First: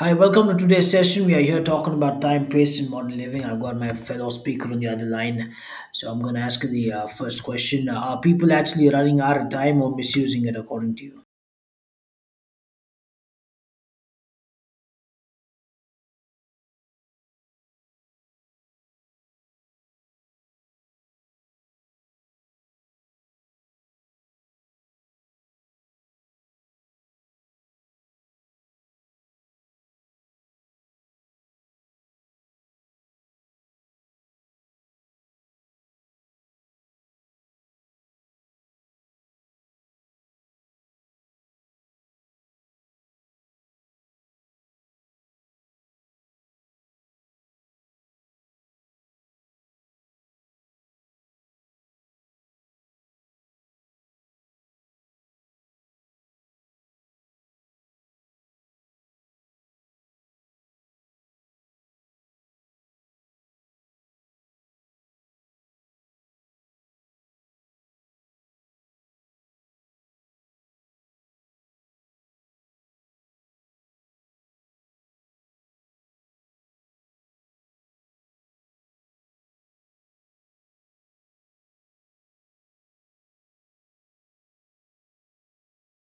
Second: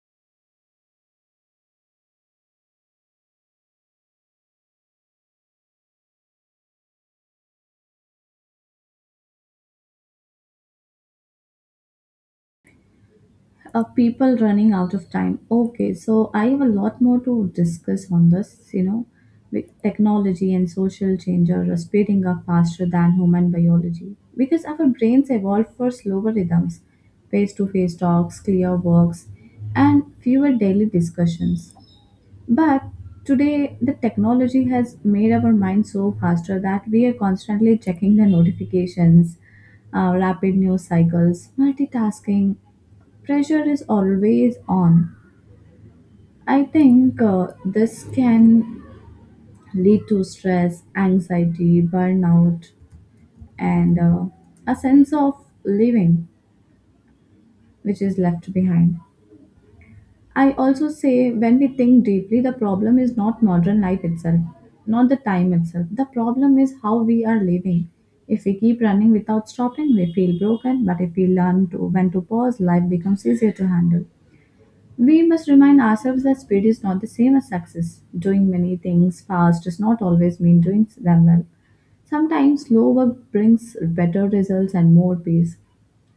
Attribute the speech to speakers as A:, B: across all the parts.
A: Hi, welcome to today's session. We are here talking about time, pace, and modern living. I've got my fellow speaker on the other line, so I'm going to ask you the first question: Are people actually running out of time or misusing it, according to you?
B: People running out of time. Okay, so I have a lot more to discuss on this, you know, with technology and social change are speeding up faster than human biology because our brains evolved for slower rhythms, face to face talks, clear works, and fewer daily discussions. But today, the technology has made our minds so faster that we are constantly checking the notifications, rapid news cycles, multitasking. Pressure is always on. I think this can lead to stress, anxiety, burnout, and a sense of living which is left behind. I also say when we think deeply, the problem is not modern life itself, not the time itself. The problem is how we are living. If we keep running without stopping, we feel broken, but if we learn to when to pause, life becomes easier to handle. We must remind ourselves that speed is not the same as success. Doing many things fast does not always mean doing them well. Sometimes slow work brings better results and more peace.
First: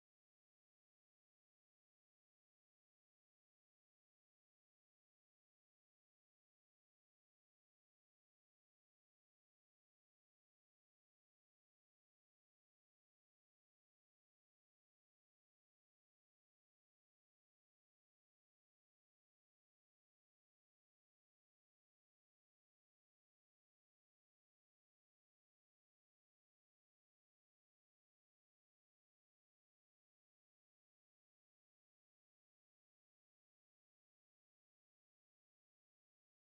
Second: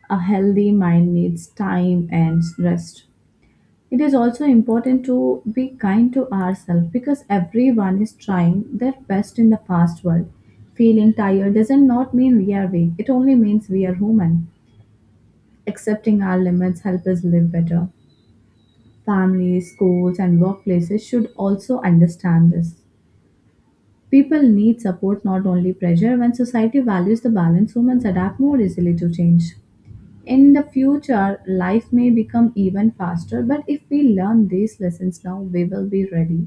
B: A healthy mind needs time and rest. It is also important to be kind to ourselves because everyone is trying their best in the fast world. Feeling tired doesn't not mean we are weak, it only means we are human. Accepting our limits help us live better. Families, schools and workplaces should also understand this. People need support not only pressure when society values the balance humans adapt more easily to change. In the future, life may become even faster, but if we learn these lessons now, we will be ready.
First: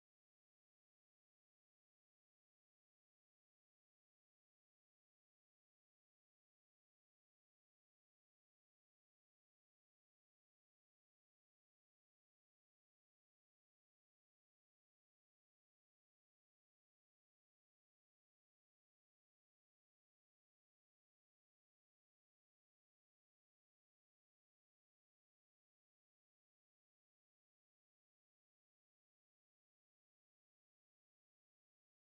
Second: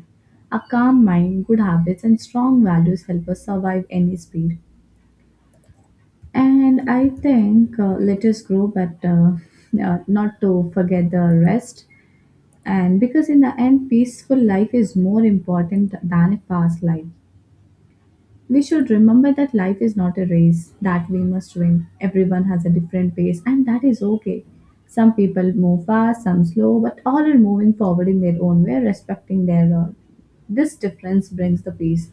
B: A calm mind, good habits, and strong values help us survive any speed. And I think let us grow, but not to forget the rest. And because in the end, peaceful life is more important than a fast life. We should remember that life is not a race that we must win. Everyone has a different pace, and that is okay. Some people move fast, some slow, but all are moving forward in their own way, respecting their own. This difference brings the peace.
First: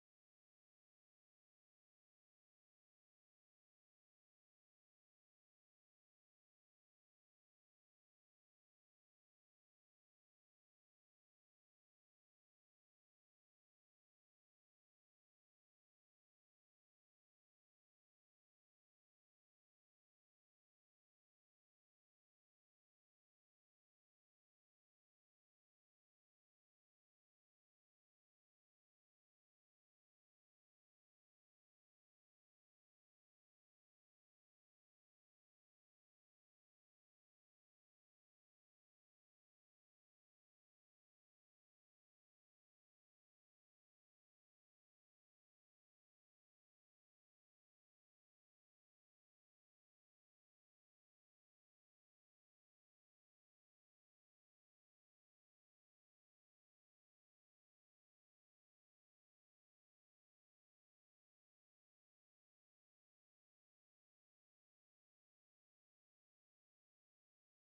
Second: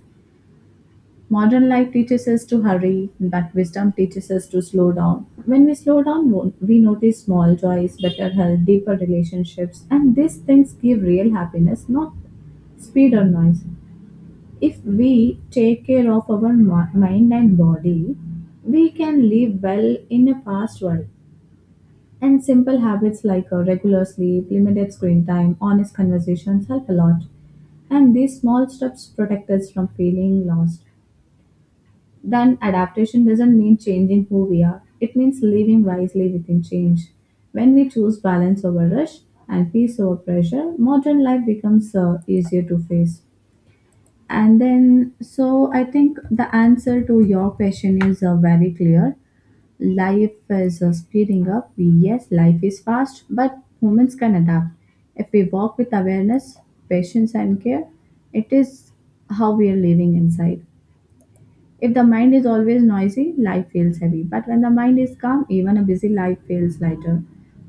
B: Modern life teaches us to hurry, but wisdom teaches us to slow down. When we slow down, we notice small joys, better health, deeper relationships, and these things give real happiness, not speed or noise. If we take care of our mind and body, we can live well in a fast world. And simple habits like regular sleep, limited screen time, honest conversations help a lot. And these small steps protect us from feeling lost. Then, adaptation doesn't mean changing who we are, it means living wisely within change. When we choose balance over rush and peace over pressure, modern life becomes easier to face. And then, so I think the answer to your question is very clear. Life is speeding up. Yes, life is fast, but humans can adapt. If we walk with awareness, patience, and care, it is how we are living inside. If the mind is always noisy, life feels heavy. But when the mind is calm, even a busy life feels lighter.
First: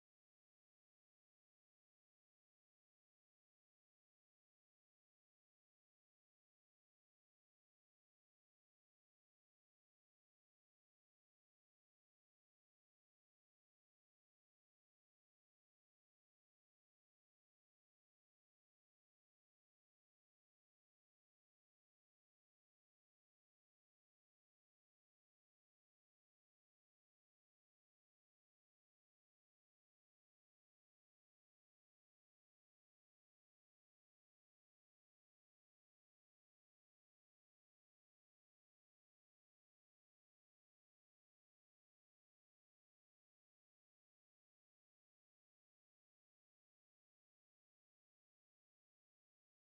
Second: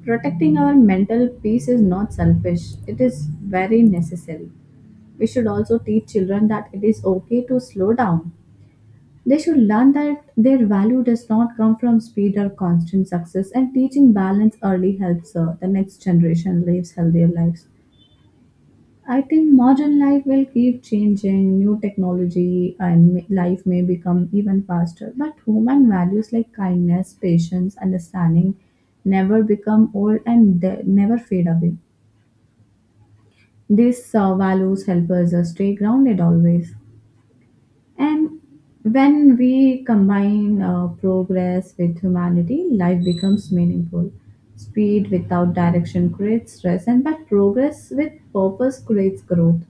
B: Protecting our mental peace is not selfish, it is very necessary. We should also teach children that it is okay to slow down. They should learn that their value does not come from speed or constant success, and teaching balance early helps the next generation lives healthier lives. I think modern life will keep changing, new technology and life may become even faster, but human values like kindness, patience, understanding never become old and never fade away. These values help us stay grounded always. And when we combine progress with humanity, life becomes meaningful. Speed without direction creates stress, and but progress with purpose creates growth.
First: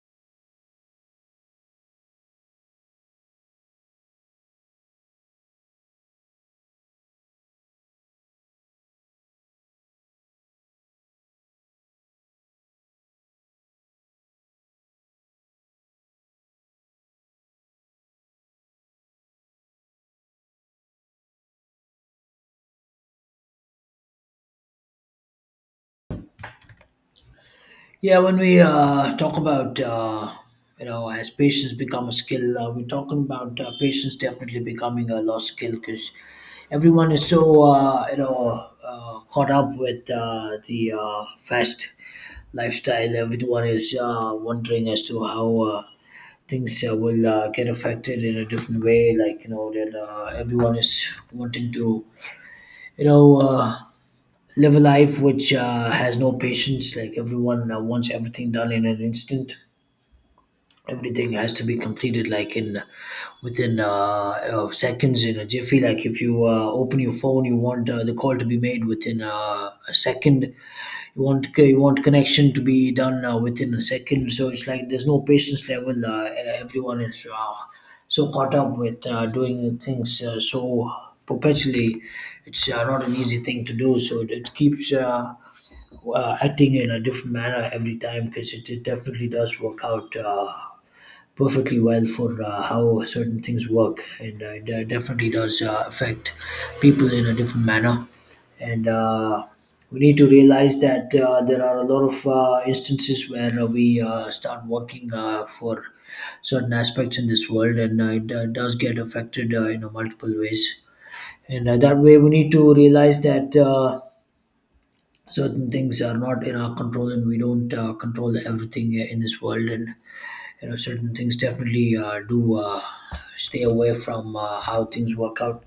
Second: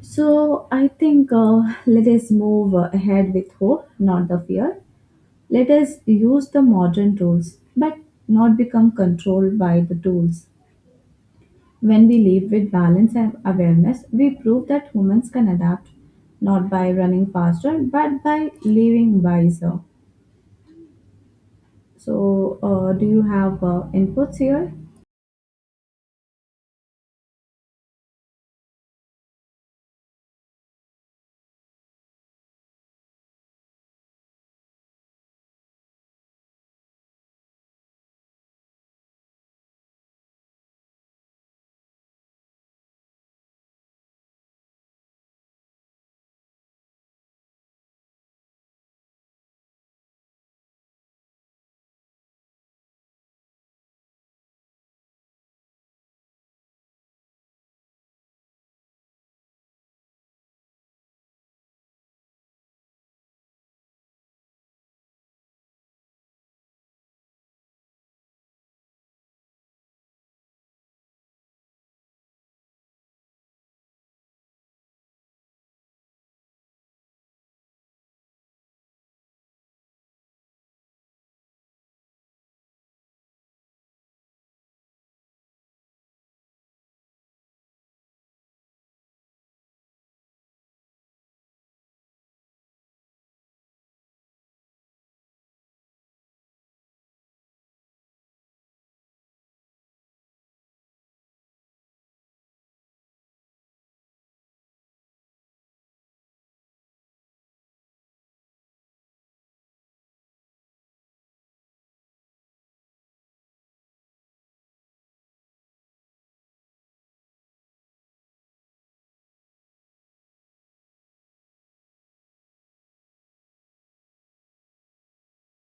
B: So I think let us move ahead with hope, not the fear. Let us use the modern tools, but not become controlled by the tools. When we live with balance and awareness, we prove that humans can adapt not by running faster but by living wiser. So, do you have inputs here?
A: Yeah, when we talk about you know as patience become a skill, we're talking about patience definitely becoming a lost skill because everyone is so you know caught up with the fast lifestyle. Everyone is wondering as to how. Things will get affected in a different way, like you know that everyone is wanting to you know uh, live a life which has no patience. Like everyone wants everything done in an instant. Everything has to be completed, like, in within seconds, in a jiffy. Like, if you open your phone, you want the call to be made within a second. You want connection to be done within a second. So it's like there's no patience level. Everyone is so caught up with doing things so perpetually. It's not an easy thing to do. So it keeps. Acting in a different manner every time, because it definitely does work out perfectly well for how certain things work, and it definitely does affect people in a different manner, and we need to realize that there are a lot of instances where we start working for certain aspects in this world, and it does get affected in multiple ways, and that way we need to realize that certain things are not in our control and we don't control everything in this world. And you know certain things definitely do stay away from how things work out.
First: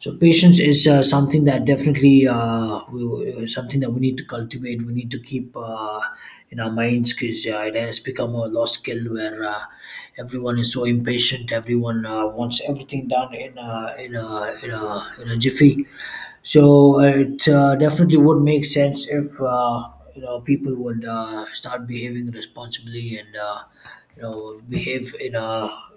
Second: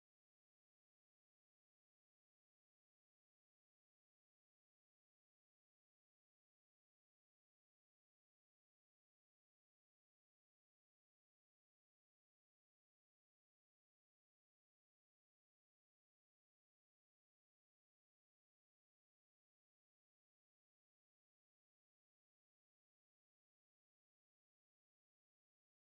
A: So patience is something that definitely something that we need to cultivate. We need to keep in our minds, because it has become a lost skill where everyone is so impatient. Everyone wants everything done in a jiffy. So it definitely would make sense if you know people would start behaving responsibly and you know behave in a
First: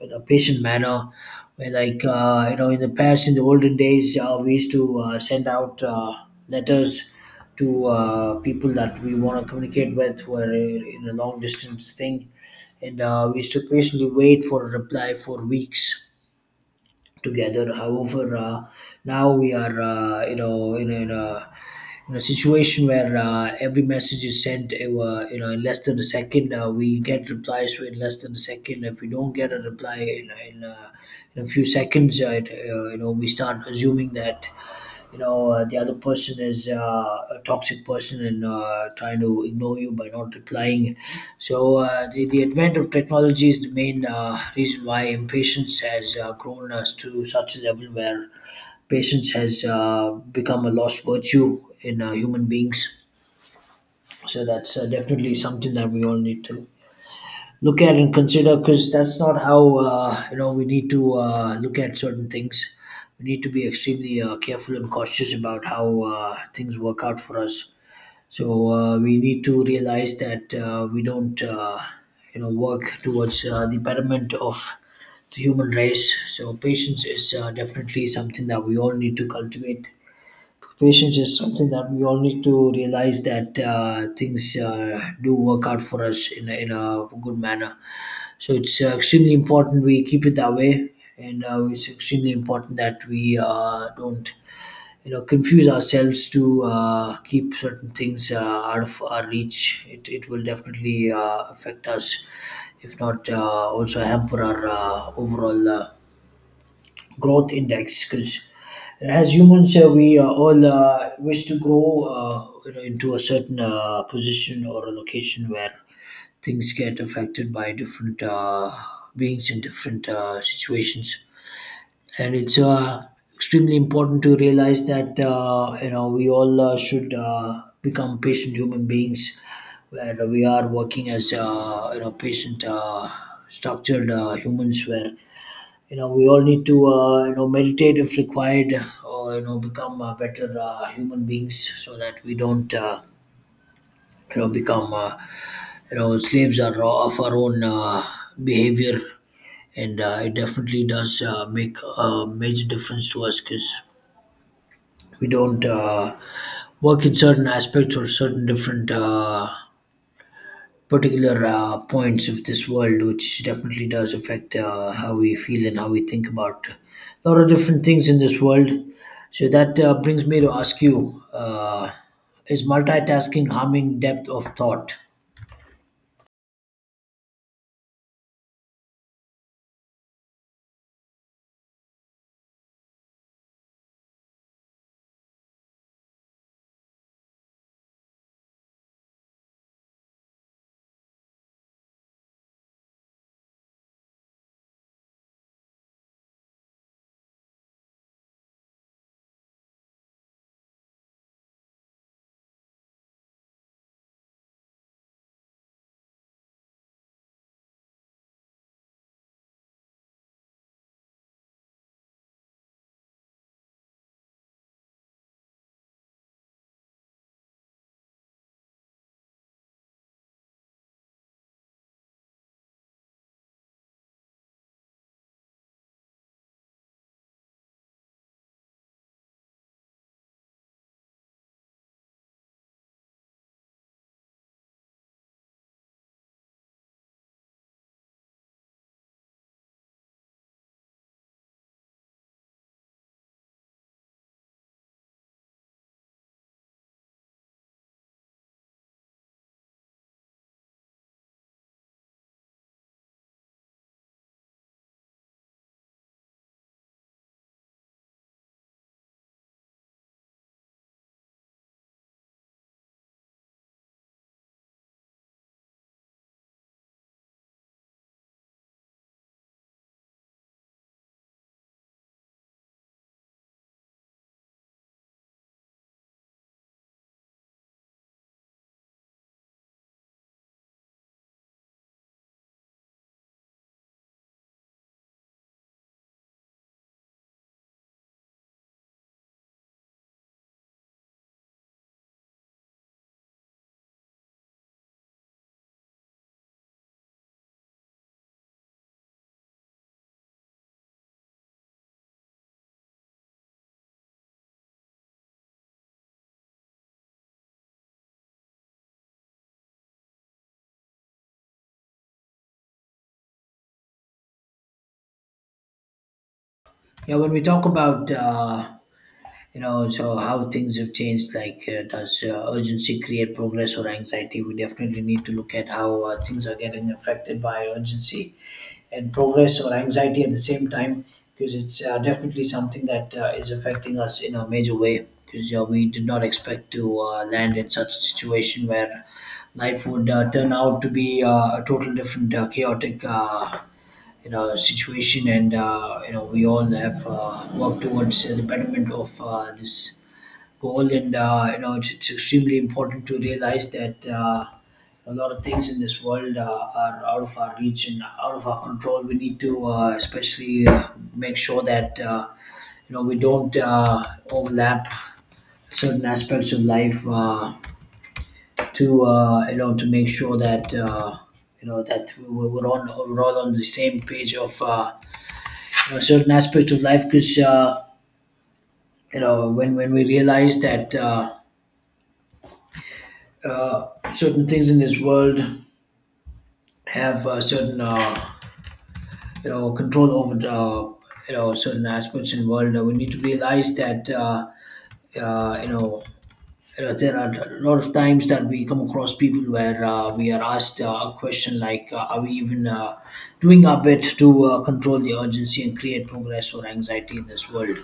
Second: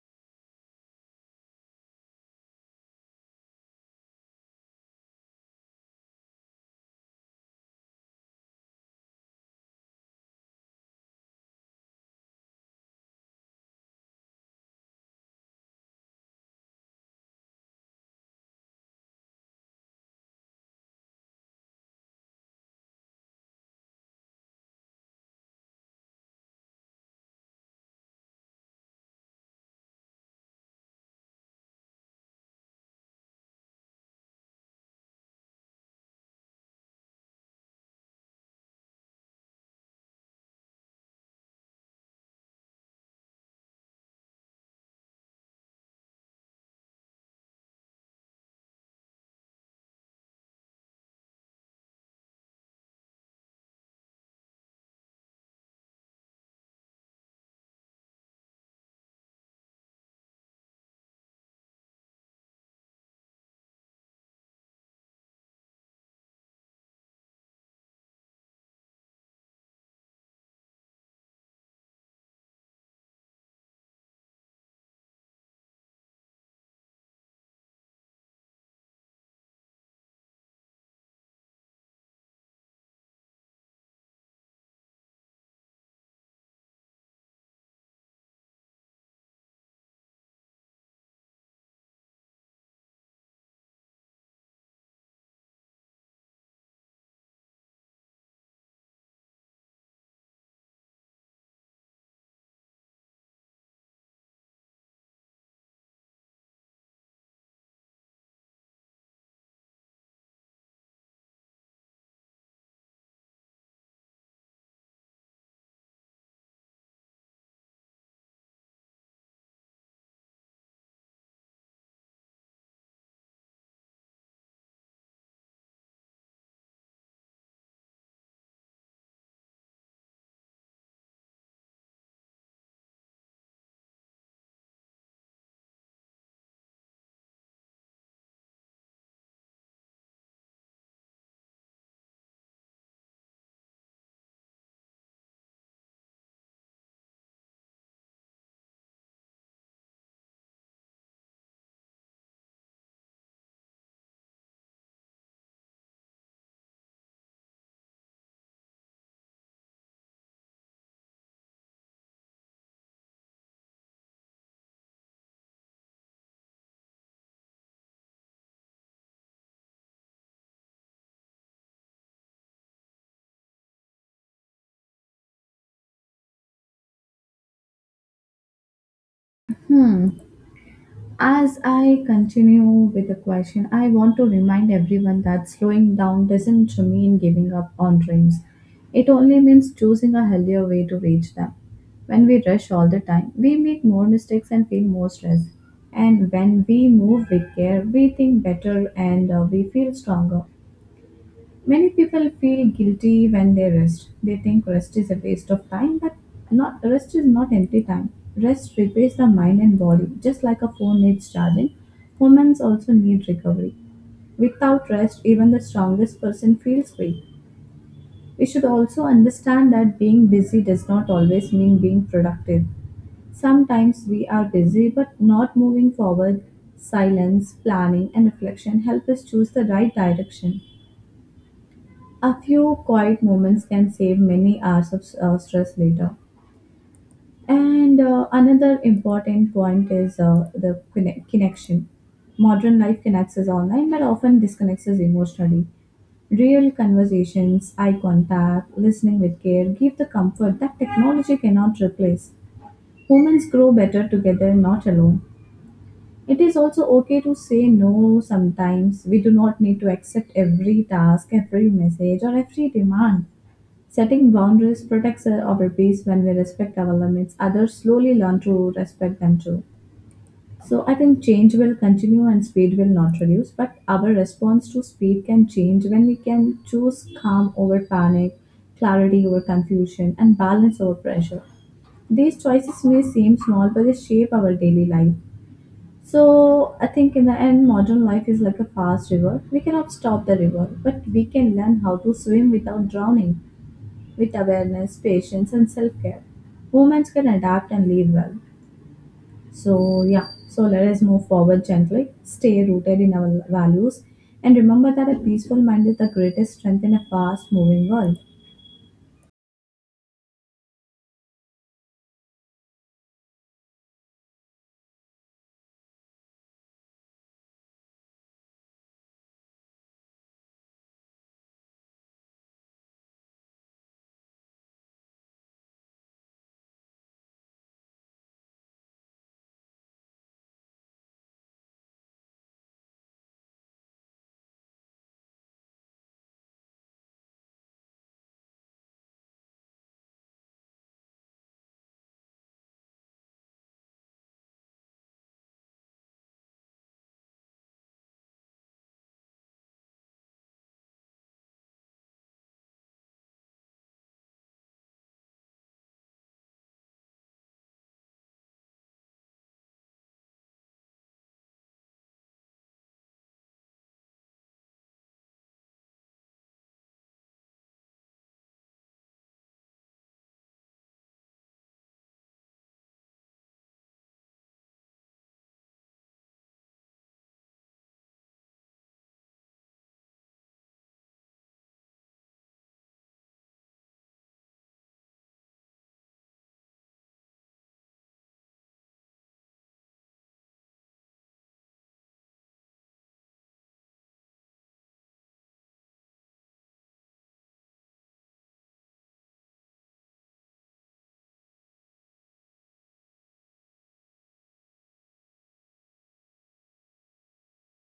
A: patient manner. Where, like, you know, in the past, in the olden days, we used to send out letters to people that we want to communicate with who are in a long distance thing, and we used to patiently wait for a reply for weeks together. However, now we are you know in a situation where every message is sent you know in less than a second. We get replies so in less than a second. If we don't get a reply in a few seconds, it, you know, we start assuming that you know the other person is a toxic person and trying to ignore you by not replying. So the advent of technology is the main reason why impatience has grown us to such a level where patience has become a lost virtue in human beings. So that's definitely something that we all need to look at and consider, because that's not how you know we need to look at certain things. We need to be extremely careful and cautious about how things work out for us. So we need to realize that we don't you know work towards the betterment of the human race. So patience is definitely something that we all need to cultivate. Patience is something that we all need to realize that things do work out for us in a good manner. So it's extremely important we keep it that way, and it's extremely important that we don't, you know, confuse ourselves to keep certain things out of our reach. It will definitely affect us, if not also hamper our overall growth index. Because as humans, we all wish to grow, you know, into a certain position or a location where things get affected by different beings in different situations, and it's extremely important to realize that you know we all should become patient human beings, where we are working as you know patient, structured humans, where you know we all need to you know meditate if required, or you know become better human beings, so that we don't you know become you know slaves of our own behavior, and it definitely does make a major difference to us, because we don't work in certain aspects or certain different particular points of this world, which definitely does affect how we feel and how we think about a lot of different things in this world. So that brings me to ask you: Is multitasking harming depth of thought?
B: Hmm. As I continue with the question, I want to remind everyone that slowing down doesn't mean giving up on dreams. It only means choosing a healthier way to reach them. When we rush all the time, we make more mistakes and feel more stress. And when we move with care, we think better and we feel stronger. Many people feel guilty when they rest. They think rest is a waste of time, but not rest is not empty time. Rest repairs the mind and body, just like a phone needs charging. Humans also need recovery. Without rest, even the strongest person feels weak. We should also understand that being busy does not always mean being productive. Sometimes we are busy but not moving forward. Silence, planning, and reflection help us choose the right direction. A few quiet moments can save many hours of stress later. And another important point is the connection. Modern life connects us online but often disconnects us emotionally. Real conversations, eye contact, listening with care give the comfort that technology cannot replace. Humans grow better together, not alone. It is also okay to say no sometimes. We do not need to accept every task, every message, or every demand. Setting boundaries protects our peace when we respect our limits. Others slowly learn to respect them too. So I think change will continue and speed will not reduce, but our response to speed can change when we can choose calm over panic, clarity over confusion, and balance over pressure. These choices may seem small, but they shape our daily life. So I think in the end, modern life is like a fast river. We cannot stop the river, but we can learn how to swim without drowning with awareness, patience, and self care, humans can adapt and live well. So, yeah, so let us move forward gently, stay rooted in our values, and remember that a peaceful mind is the greatest strength in a fast moving world.
A: Yeah, when we talk about you know so how things have changed, like, does urgency create progress or anxiety? We definitely need to look at how things are getting affected by urgency and progress or anxiety at the same time, because it's definitely something that is affecting us in a major way, because we did not expect to land in such a situation where life would turn out to be a total different chaotic, you know situation. And you know we all have worked towards the betterment of this goal. And you know it's extremely important to realize that a lot of things in this world are out of our reach and out of our control. We need to especially make sure that you know we don't overlap certain aspects of life to you know to make sure that you know that we're on we're all on the same page of certain aspects of life. Because you know when we realize that uh, certain things in this world have certain you know control over you know certain aspects in the world, we need to realize that you know there are a lot of times that we come across people where we are asked a question like, are we even doing our bit to control the urgency and create progress or anxiety in this world?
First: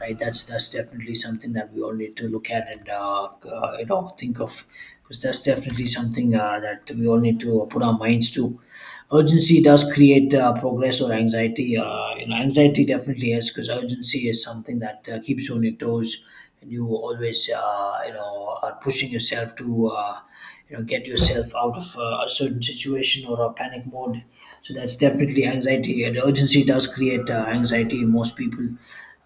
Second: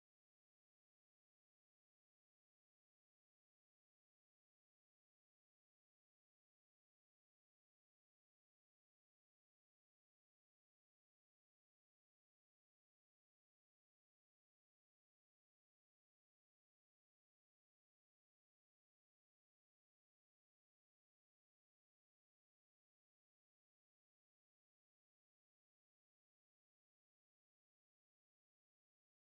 A: Right. That's definitely something that we all need to look at and you know think of, because that's definitely something that we all need to put our minds to. Urgency does create progress or anxiety. You know, anxiety definitely is, because urgency is something that keeps you on your toes, and you always, you know, are pushing yourself to, you know, get yourself out of a certain situation or a panic mode. So that's definitely anxiety. And urgency does create anxiety in most people.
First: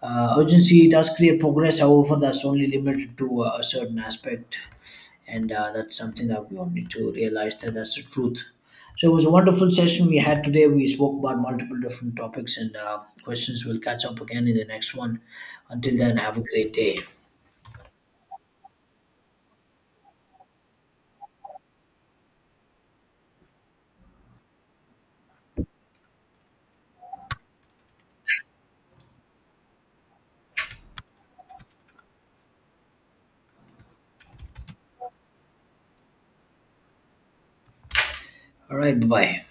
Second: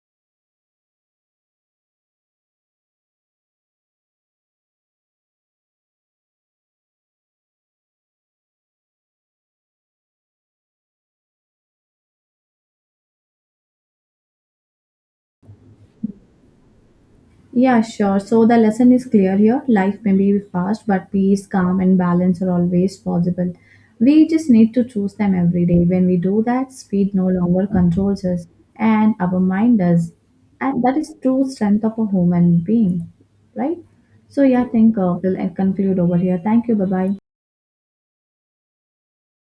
A: Urgency does create progress, however, that's only limited to a certain aspect, and that's something that we all need to realize, that that's the truth. So it was a wonderful session we had today. We spoke about multiple different topics and questions. We'll catch up again in the next one. Until then, have a great day.
B: Yeah, sure. So the lesson is clear here. Life may be fast, but peace, calm, and balance are always possible. We just need to choose them every day. When we do that, speed no longer controls us, and our mind does. And that is true strength of a human being, right? So yeah, I think we'll conclude over here. Thank you. Bye bye.
A: All right, bye bye.